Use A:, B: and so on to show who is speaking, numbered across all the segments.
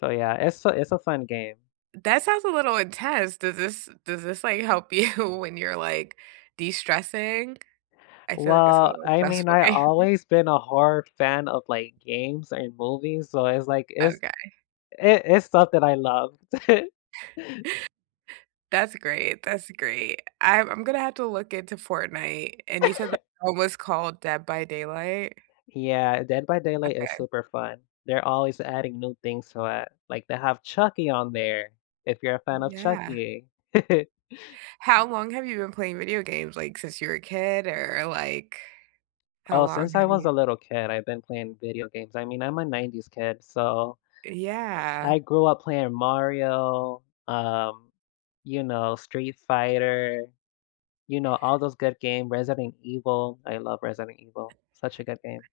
A: So, yeah, it's a it's a fun game.
B: That sounds a little intense, does this does this, like, help you when you're, like, de-stressing? I feel like it's a
A: Well,
B: little
A: I mean,
B: stressful
A: I
B: game.
A: always been a horror fan of, like, games and movies, so it's like, it's
B: Okay.
A: i It's stuff that I love.
B: That's great, that's great, I'm I'm gonna have to look into Fortnite, and you said that [unintelligible] was called Dead by Daylight?
A: Yeah, Dead By Daylight is
B: Okay.
A: super fun. They're always adding new things to it, like, they have Chucky on there, if you're a fan of
B: Yeah.
A: Chucky.
B: How long have you been playing video games? Like, since you were a kid, or like, how
A: Oh,
B: long
A: since I
B: have
A: was
B: you
A: a little kid, I've been playing video games. I mean, I'm a 90s kid, so, uh,
B: Yeah.
A: i I grew up playing Mario, um, you know, Street Fighter, you know, all those good games, Resident Evil- I love Resident Evil, such a good game.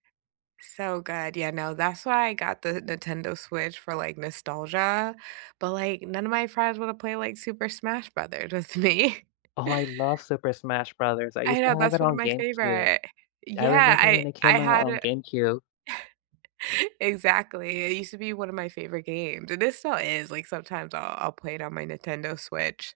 B: So good. Yeah, no, that's why I got the Nintendo Switch for, like, nostalgia, but, like, none of my friends wanna play, like, Super Smash Brothers with me.
A: Oh, I love Super Smash Brothers, I
B: I
A: used
B: know,
A: to have
B: that's
A: it
B: one of
A: on
B: my
A: Gamecube.
B: favorite.
A: I
B: Yeah,
A: remember
B: I
A: when it
B: I
A: came out
B: had
A: on
B: a
A: GameCube.
B: Exactly, it used to be one of my favorite games, and it still is, like, sometimes I'll I'll play it on my Nintendo Switch.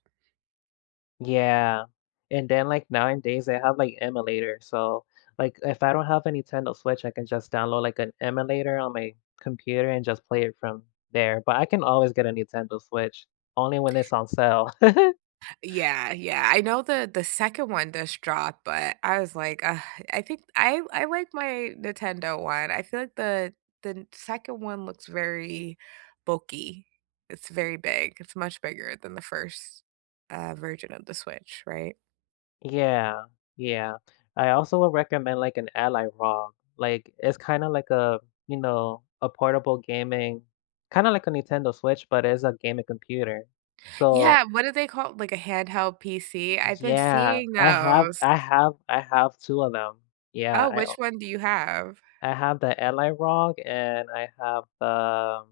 A: Yeah, and then like, 9 days, they have, like, emulator. So, like, if I don't have a Nintendo Switch, I can just download, like, an emulator on my computer and just play it from there, but I can always get a Nintendo Switch, only when it's on sale.
B: Yeah, yeah, I know that the 2nd one just dropped, but I was like, "Ugh, I think I I like my Nintendo 1." I feel like the the n 2nd one looks very bulky. It's very big, it's much bigger than the 1st, uh, version of the Switch, right?
A: Yeah. Yeah. I also would recommend like, an Ally ROG, like, it's kinda like a, you know, a portable gaming, kinda like a Nintendo Switch, but it's a gaming computer. So
B: Yeah, what do they call it? Like a handheld PC? I've been
A: Yeah,
B: seeing
A: I have
B: those.
A: I have I have 2 of them. Yeah,
B: Oh,
A: I
B: which
A: own
B: one do you have?
A: I have the Ally ROG and I have the